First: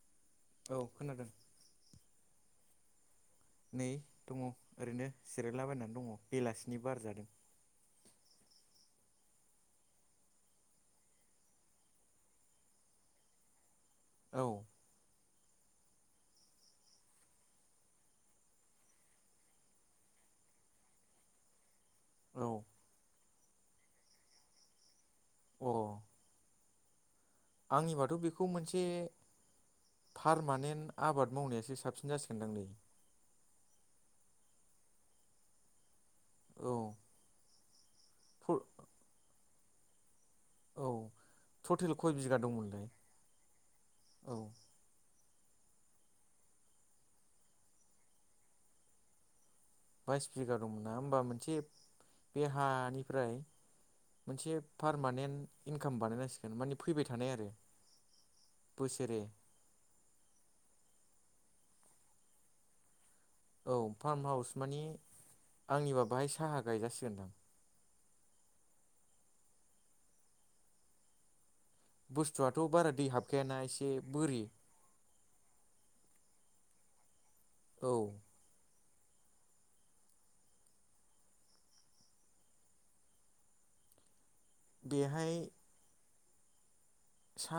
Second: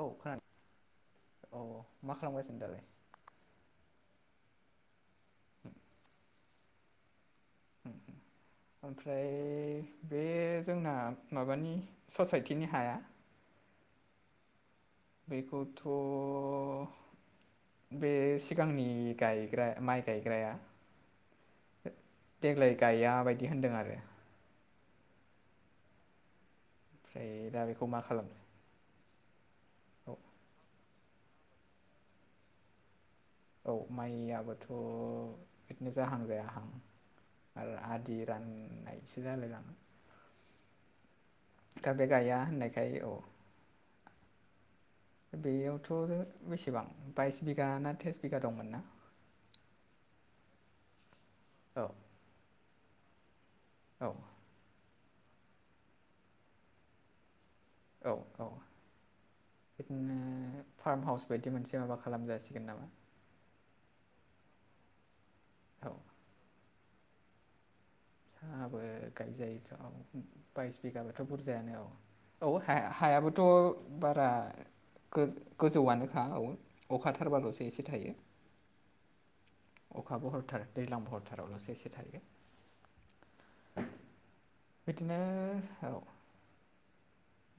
औ खोनादों औ मा खालामगासिनो दालाय नै दङ ओरैनो जिरायलाबायनानै दङ बेलासिनि बार जादों। ओमफ्राय बे जोंना माबानि ससाइटिनि हाया औ बेखौथ' बे सिगांनि गायग्रा माइ गायग्राया औ देग्लाय गाया बायदि होनदों आरो औ ओमफ्राय दा बेखौ मा आंनिबाथ' खालामनो बेखौ मोनसे पारमानेन्ट आबाद मावनायासो साबसिन जासिगोनदांलै औ माइ आबादथ' बिदिनो जाहां जायाहां औ आरो आदि राननायसो जालायलाङो औ दा टटेल बे खय गाया बिगा दंमोनलाय होननायखाय औ औ बेयावथ' बेसेबां बाइस बिघा ना त्रिस बिगा दंमोन ना बायस बिगा दङना होमबा औ मोनसे हानिफ्राय औ मोनसे पार पारमानेन्ट इनकाम बानायनांसिगोन माने फैबाय थानाय आरो औ औ बोसोरे बिदिनो फार्म हाउस बायदि मोनसे माबा खालाम जासिगोन नामा? औ फार्म हाउस मानि औ आंनिबा बाहाय साहा गायजासिगोनदां साहाबो गायजायोथ' बाइस बिगाबाथ' बुरजा जायानो औ बुस्थुआथ' औ बारा दै हायाबोथ' हाबखायाना एसे बारा बोरि गोजौ आनोखा औ अखा हाथारबाल'सो एसे औ थायो। अखा बहथार दैज्लां बहरथारावल'सो एसे थायो। बिदिनो बेहाय औ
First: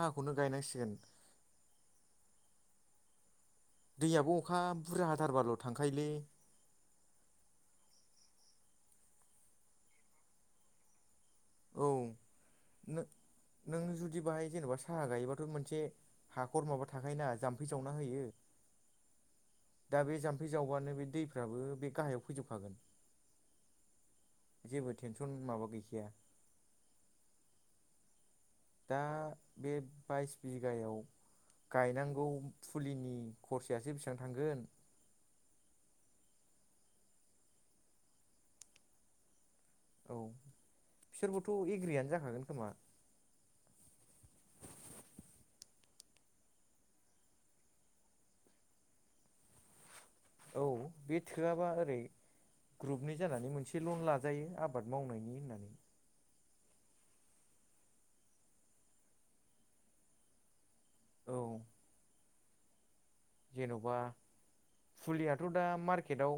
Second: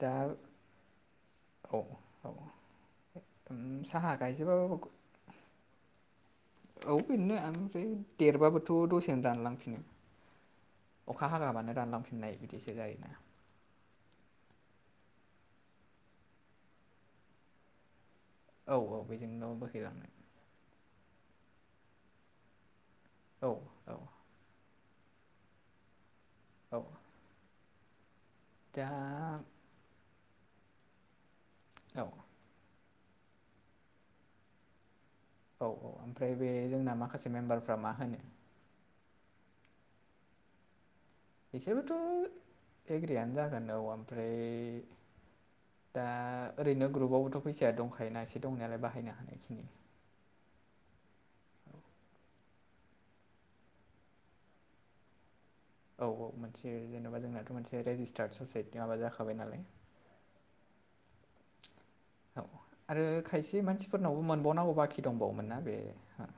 दा गायनांसिगोन। औ औ साहा दैयाबो अखा गायजोबाबाबो बुरजा हाथारबाल' थांखायोलै औ बेनो ओमफ्राय देरबाबोथ' दसेनो रानलांफिनो अखा हागाबानो औ रानलांफिननाय बिदिसो नों जायोना नों जुदि बाहाय जेनेबा साहा गायोबाथ' मोनसे हाखर माबा थाखायायोना जाम्फै जावना होयो। औ -औ - बे दा बे जाम्फै जावबानो बे दैफ्राबो बे गाहायाव फैजोबखागोन। औ औ जेबो टेनसन माबा गैखाया। औ दा [unintelligible] फुलिनि औ खरसायासो बेसेबां थांगोन? औ औ ओमफ्राय बे जोंना माखासे मेम्बारफ्रा मा होनो औ बिसोरबोथ' एग्रियानो जाखागोन खोमा बिसोरबोथ' एग्रियानो जागोन औ ओमफ्राय दा ओरैनो ग्रुपआवबोथ' फैसाया दंखायोना एसे दंनायालाय बाहायनो हानायखिनि औ बे थोआबा ओरै ग्रुपनि जानानै मोनसे लन लाजायो आबाद मावनायनि होननानै औ - औ मोनसे जेन'बा जोंनाथ' मोनसे रेजिस्टार्ड ससाइटि माबा जाखाबाय नालाय। [inaudible] औ औ आरो खायसे जेन'बा मानसिफोरनावबो मोनबावनांगौ बाखि फुलियाथ' दंबावोमोन ना? दा बे मार्केटाव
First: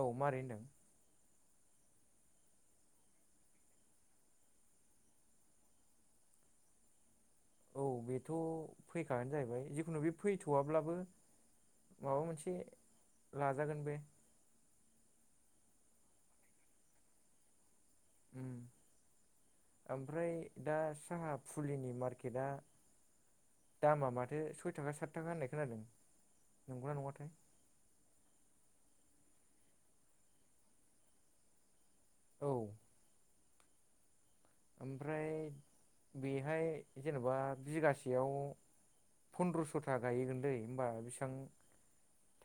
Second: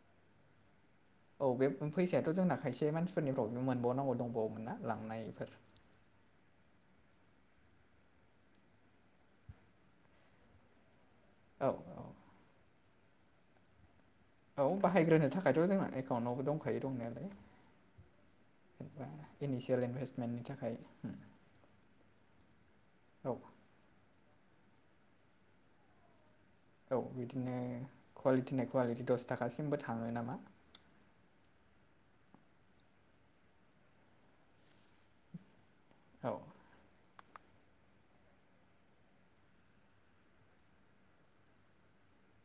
औ मारै होनदों औ बे फैसायाथ' जोंना खायसे मानसिफोरनिफ्राव मोनबावनांगौ दंबावोमोन ना लांनायफोर [inaudible] औ बेथ' फैखागानो जाहैबाय जिखुनु बे फैथवाब्लाबो औ माबा मोनसे लाजागोन बे बे बाहायग्रोनो थाखायथ' जोंना एकाउन्टावबो दंखायो दंनायालाय उम जेनेबा इनिसियेल ओमफ्राय इनभेस्टमेन्टनि दा थाखाय साहा फुलिनि मार्केटआ औ दामा माथो सय थाखा सात थाखा होननाय खोनादों। नंगौना औ नङाथाय बिदिनो कुवालिटिना कुवालिटि दस थाखासिमबो थांङो नामा? औ ओमफ्राय औ बेहाय जेनेबा मा बिघासेयाव फन्द्रस'था गायगोनल होनबा बेसेबां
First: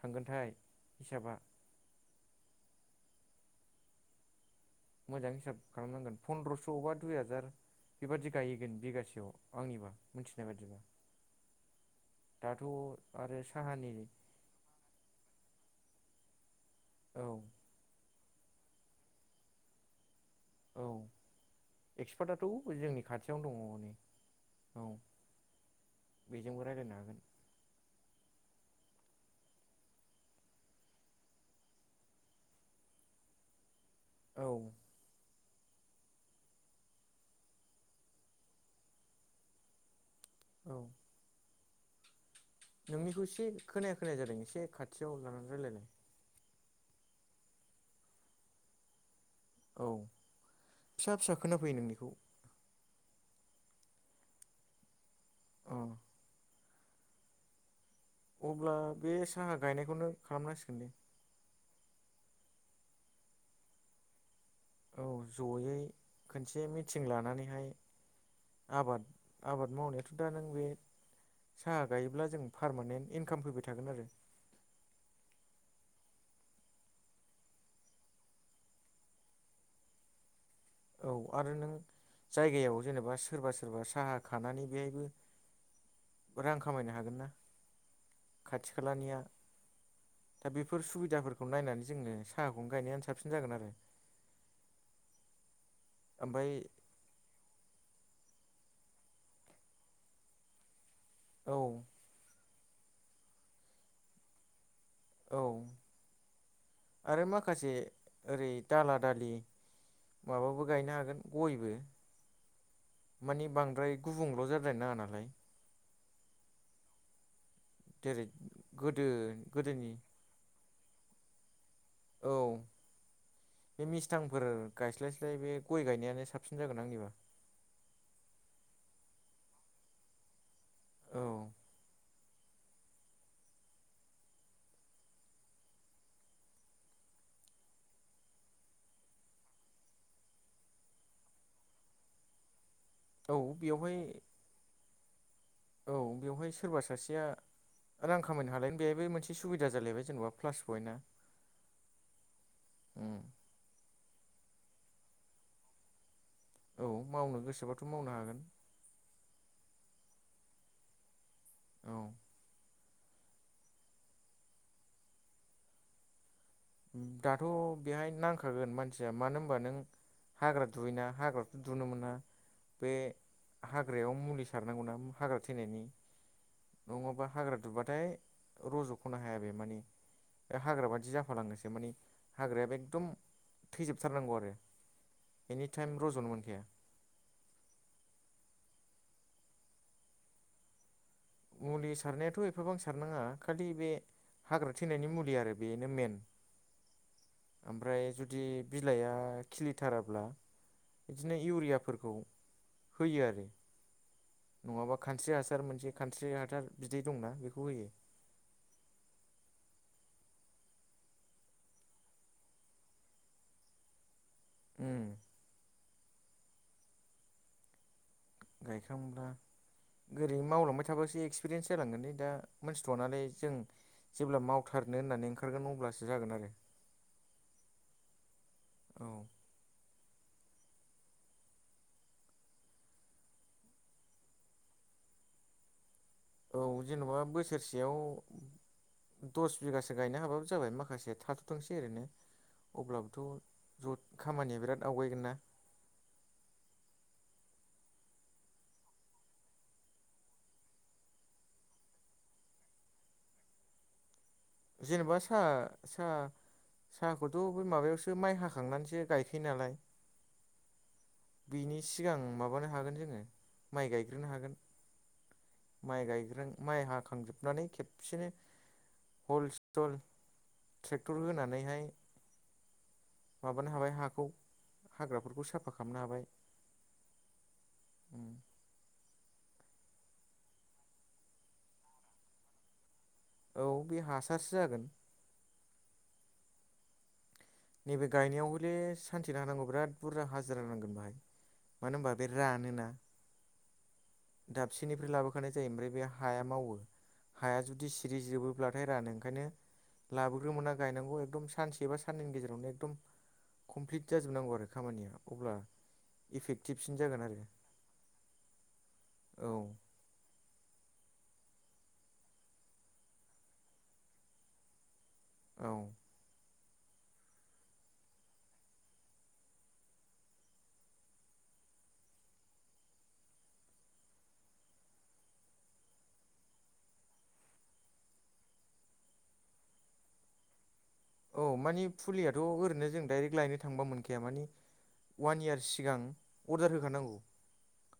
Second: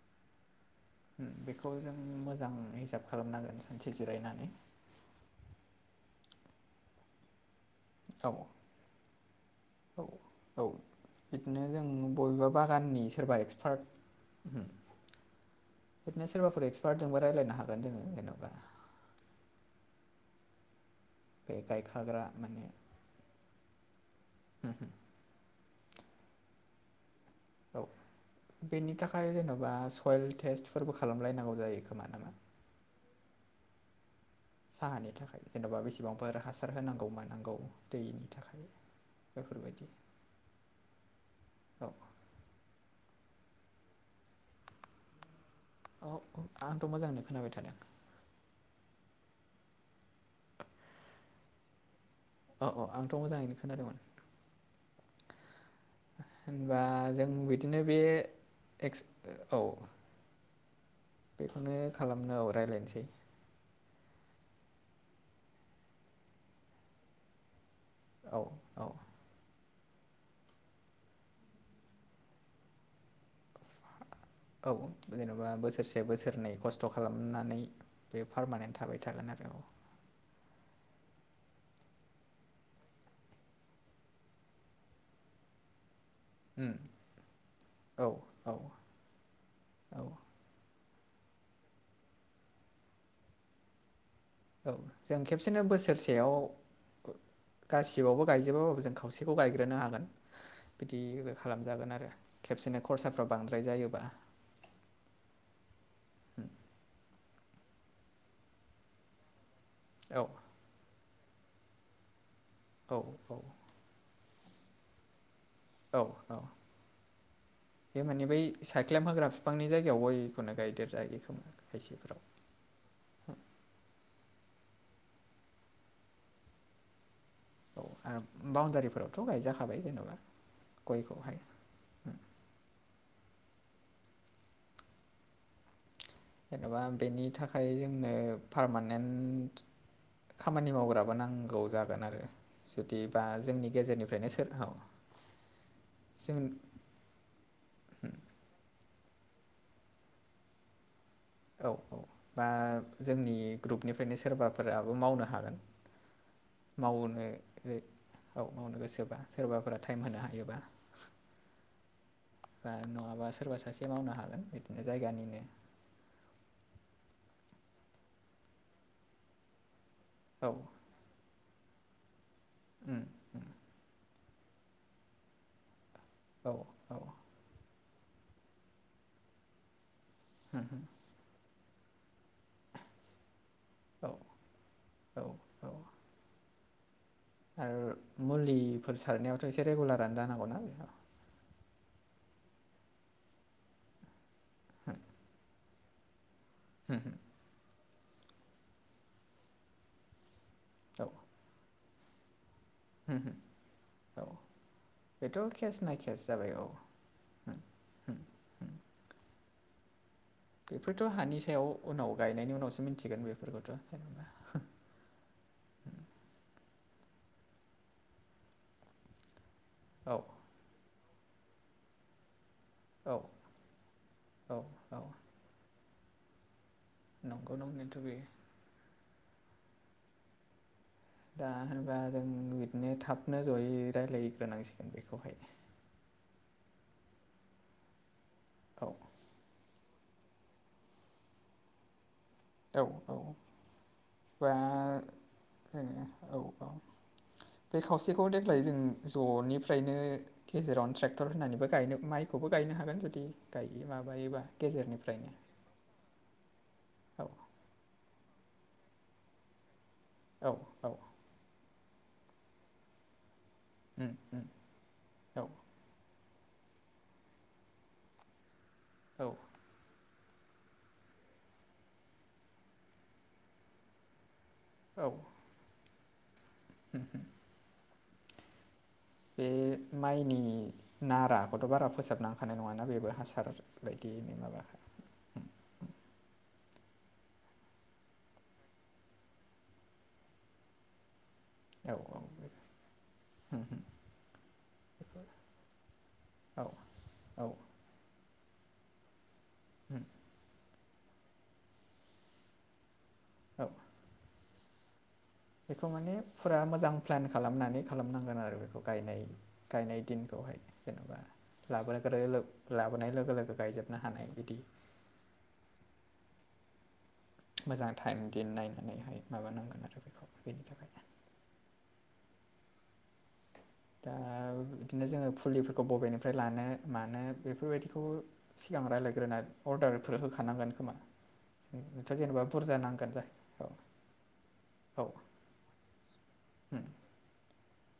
थांगोनथाय हिसाबा बेखौ जों मोजां हिसाब खालामनांगोन सानसे जिरायनानै मोजां हिसाब खालामनांगोन फन्द्रस' बा दुइ हाजार औ बेबादि गायहगोन बिगासेयाव आंनिबा औ मिथिनाय औ बाददिबा बिदिनो जों बबेबा बागाननि आरो सोरबा एक्सपार्ट साहानि बिदिनो सोरबाफोर एक्सपार्टजोंबो औ रायलायनो हागोन जोंङो जेनाव औ बे गायखाग्रा माने एक्सपार्टआथ' जोंनि खाथियावनो दंङो हनै औ बेजोंबो रायलायनो हागोन। औ बेनि थाखाय जेनेबा सयल टेस्टफोरबो खालामलायनांगौ जायो खोमा नामा? औ साहानि थाखाय जेने'बा बेसेबांफोर हासार होनांगौ मानांगौ दैनि थाखाय बेफोरबायदि औ औ नोंनिखौ एसे खोनाया खोनाया जादों एसे खाथियाव लानानै रायजलायदों। औ औ आंथ' मोजांनो खोनाबाय थादों। औ फिसा फिसा खोनाफैयो नोंनिखौ अ अ आंथ' मोजाङैनो खोनादों माथो नोंथां अ होनबा जों बिदिनो बे अब्ला एक्स बे साहा औ गायनायखौनो खालामनांसिगोन दे बेखौनो खालामनो औ रायज्लायनोसै औ जयै खनसे मिटिं लानानैहाय औ औ आबाद आबाद मावनायाथ' दा नों बे साहा गायोब्ला जों पारमानेन्ट इनकाम फैबाय थागोन आरो। औ जेनेबा बोसोरसे बोसोरनै खस्थ' खालामनानै बे पारमानेन्ट थाबाय थागोन आरो। औ औ आरो नों जायगायाव जेनेबा सोरबा सोरबा साहा खानानै बेबो [inaudible] रां खामायनो हागोन ना औ औ खाथि खालानिया औ दा बे बेफोर सुबिदाफोरखौ नायनानै जोङो साहाखौनो गायनायानो साबसिन जागोन आरो। औ जों खेबसेनो बोसोरसेयाव ओमफ्राय ग गासिबावबो गायजोबाबाबो जों खावसेखौ गायग्रोनो हागोन बिदिबो औ खालामजागोन आरो। खेबसेनो खरसाफ्रा बांद्राय जायोबा औ आरो माखासे ओरै दाला दालि औ माबाबो गायनो हागोन। गयबो औ माने औ बांद्राय गुबुंल' जाद्राय नाङा नालाय। औ औ बे जेरै माने बै गोदो साइख्लम होग्रा बिफांनि गोदोनि जायगायाव गयखौनो गायदेर जायो खोमा। खायसेफोराव फोर गायस्लायस्लाय बे गय गायनायानो साबसिन जागोन आंनिबा औ आरो बाउणडारिफोरावथ' गायजाखाबाय जेन'बा गयखौहाय औ जेन'बा बेनि थाखाय जोंनो पारमानेन्ट खामानि मावग्राबो नांगौ जागोन आरो। जुदिबा औ जोंनि बेवहाय गेजेरनिफ्रायनो सोरखौ औ बेवहाय सोरबा सासेया रां खामायनो हालाय बेबो मोनसे सुबिदा जालायबाय जेनेबा प्लास पयेन्टआ औ औ बा जोंनि ग्रुपनिफ्रायनो सा सोरबाफोराबो मावनो हागोन। औ मावनो गोसोबाथ' मावनो हागोन औ मावनो गोसोबा सोरबाफोर टाइम होनो हायोबा औ बा नङाबा सोरबा सासे मावनो हागोन बिदिनो जायगानिनो दाथ' बेहाय नांखागोन मानसिया मानो होनबा नों औ हाग्रा दुयोना हाग्रा दुनो मोना बे उम हाग्रायाव मुलि सारनांगौना हाग्रा थैनायनि औ नङाबा हाग्रा दुबबाथाय रज' ख'नो हाया बे माने बे हाग्रा बादि जाफालांगोनसो माने हाग्रायाबो एकदम औ थैजोबथारनांगौ आरो औ औ एनिटाइम रज'नो मोनखाया आरो मुलिफोर सारनायावथ' एसे रेगुलारानो जानांगौना मुलि सारनायाथ' एफाबां सारनाङा खालि बे हाग्रा थैनायनि मुलि आरो बेनो मेन हो ओमफ्राय जुदि बिलाइआ खिलिथाराब्ला औ बिदिनो इउरियाफोर खौ होयो आरो औ नङाबा खानस्रि बेथ' हासार केस मोनसे ना केस खानस्रि जाबाय औ हासार बिदै दंना बेखौ होयो बेफोरथ' हानि सायाव उनाव गायनायनि उनावसो मिथिगोन बेफोरखौथ' जेनेबा उम [inaudible] गायखांब्ला औ ओरै मावलांबाय थाबासो एक्सपिरियेन्स जालांगोनलै दा औ मोनथिथनानै जों जेब्ला औ मावथारनो औ होननानै ओंखारगोन अब्लासो जागोन आरो नंगौ नंनायाथ बे औ दा होनबा जों बिदिनो थाबनो जयै रायलायग्रोनांसिगोन बेखौहाय [inaudible] औ जेनेबा बोसोरसेयाव औ दस बिगासो गायनो हाबाबो जाबाय माखासे थाथथोंसै ओरनो औ औ बा खामानिया बिराद आवगायगोन ना औ औ [inaudible] बे खावसेखौ देग्लाय जों जनिफ्रायनो गेजेरावनो ट्रेक्टर होनानैबो गायनो माइखौबो गायनो गायनो हागोन जुदि गायो माबायोबा जेनेबा गेजेरनिफ्रायनो सा सा औ साहाखौथ बै माबायावसो माइ हाखांनानैसो गायखायो नालाय औ औ नि सिगां माबानो हागोन जोङो माइ उम गायग्रोनो उम हागोन औ माइ हाखांजोबनानै खेबसेनो औ हल सल ट्रेक्टर होनानैहाय माबानो हाबाय हाखौ औ हाग्राफोरखौ साफा खालामनो हाबाय [unintelligible] [inaudible] बे माइनि नाराखौथ बारा फोसाबनांखानाय नङाना बेबो हासार औ बे बायदियैनो हासारसो माबा जागोन नैबे गायनायाव हले सान्थिना होनानांगौ बिराद बुरजा हाजिरा नांगोन बाहाय मानो औ होनबा औ बे रानोना उम उम दाबसेनिफ्राय बेखौ लाबोखानाय जायो ओमफ्राय बे हाया औ मावो औ हाया जुदि सिरि जोबो जाब्लाथाय रानो ओंखायनो उम लाबोग्रोमोना गायनांगौ एकदम सानसे एबा साननैनि गेजेरावनो एकदम औ कमप्लिट जाजोबनांगौ आरो खामानिया अब्ला बेखौ माने फुरा मोजां इफेक्टिभसिन जागोन प्लेन आरो खालामनानै खालामनांगोन आरो बेखौ गायनाय औ गायनाय दिनखौ हाय जेनबा ला लाबोनाय लोगो लोगो गायजोबनो हानाय बिदि औ मोजां टाइम दिन नायनानैहाय माबानांगोन आरो बेखौ बेनि थाखाय दा बिदिनो जोङो फुलिफोरखौ बबेनिफ्राय लानो मानो बेफोरबायदिखौ सिगां रायज्लायग्रोना अर्डारफोर होखानांगोन खोमा औ मानिे नोंथ' फुलियाथ जेनेबा बुरजा ओरैनो जों नांगोन जाहै डाइरेक्ट लायनो औ थांबा मोनखाया मानि औ अवान इयार सिगां अर्डार होखानांगौ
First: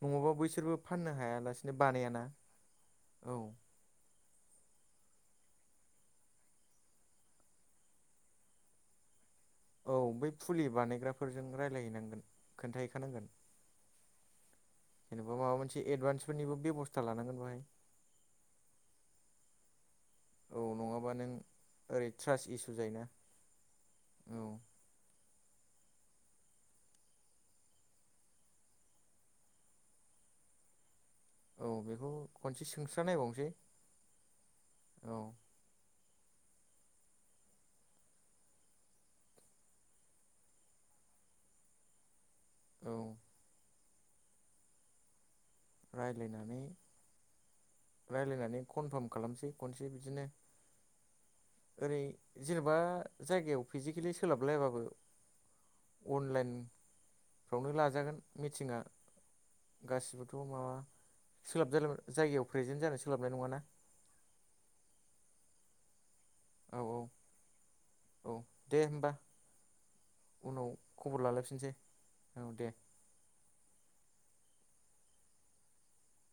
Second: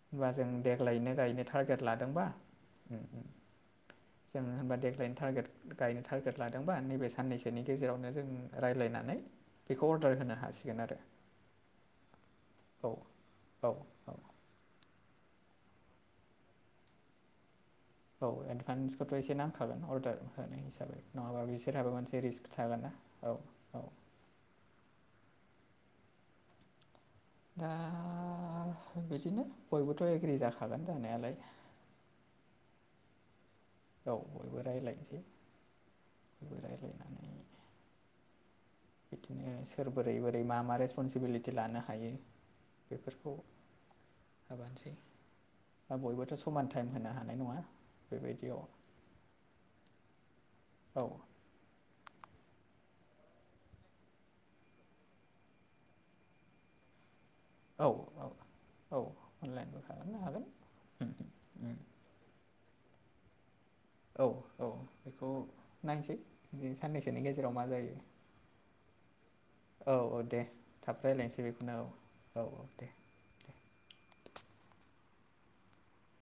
नङाबा होमबा जों बैसोरबो फाननो देग्लायनो गायनो हायालासिनो टारगेट बानायाना लादोंबा औ जों होनबा देग्लायनि टारगेट गायनो टारगेट लादोंबा नैबे साननैसोनि गेजेरावनो जों रायज्लायनानै बेखौ औ अर्डार बै होनो फुलि हासिगोन आरो बानायग्राफोरजों रायलायहैनांगोन औ खोनथाहैखानांगोन औ औ जेनेबा माबा मोनसे एदभान्सफोरनिबो बेबस्था लानांगोन बाहाय औ एडभान्सखौथ एसे नांखागोन अर्डार औ होनाय हिसाबै नों नङाबा बिसोरहाबो ओरै मोनसे ट्रास्ट रिस्क इसु थागोन ना जायोना औ औ [inaudible] औ दा बिदिनो बयबोथ एग्रि जाखागोन जानायालाय औ बेखौ खनसे सोंस्रा नायबावनोसै औ बयबो औ रायजलायनोसै बिदिनो सोर बोरै बोरै मा मा रेसपनसिबिलिटि लानो हायो औ बेफोरखौ होबोनोसै बयबोथ रायलायनानै समान टाइम होनो हानाय नङा रायलायनानै बेबायदियाव कनफार्म खालामसै खनसे बिदिनो औ ओरै जेनेबा बा जायगायाव फिजिकेलि सोलाबलायाबाबो अनलाइन फ्रवनो औ लाजागोन औ मिटिङा औ अनलाइनबो खालामनो गासिबोथ' हागोन माबा उम सोलाब उम जायगायाव प्रेजेन्ट जानो सोलाबनाय नङाना औ औ बेखौ नायसै बि औ औ साननैसोनि गेजेराव मा जायो। औ दे होमबा औ औ दे उनाव थाब खबर रायज्लायनोसै लालायफिनसै बेखौनो औ औ दे।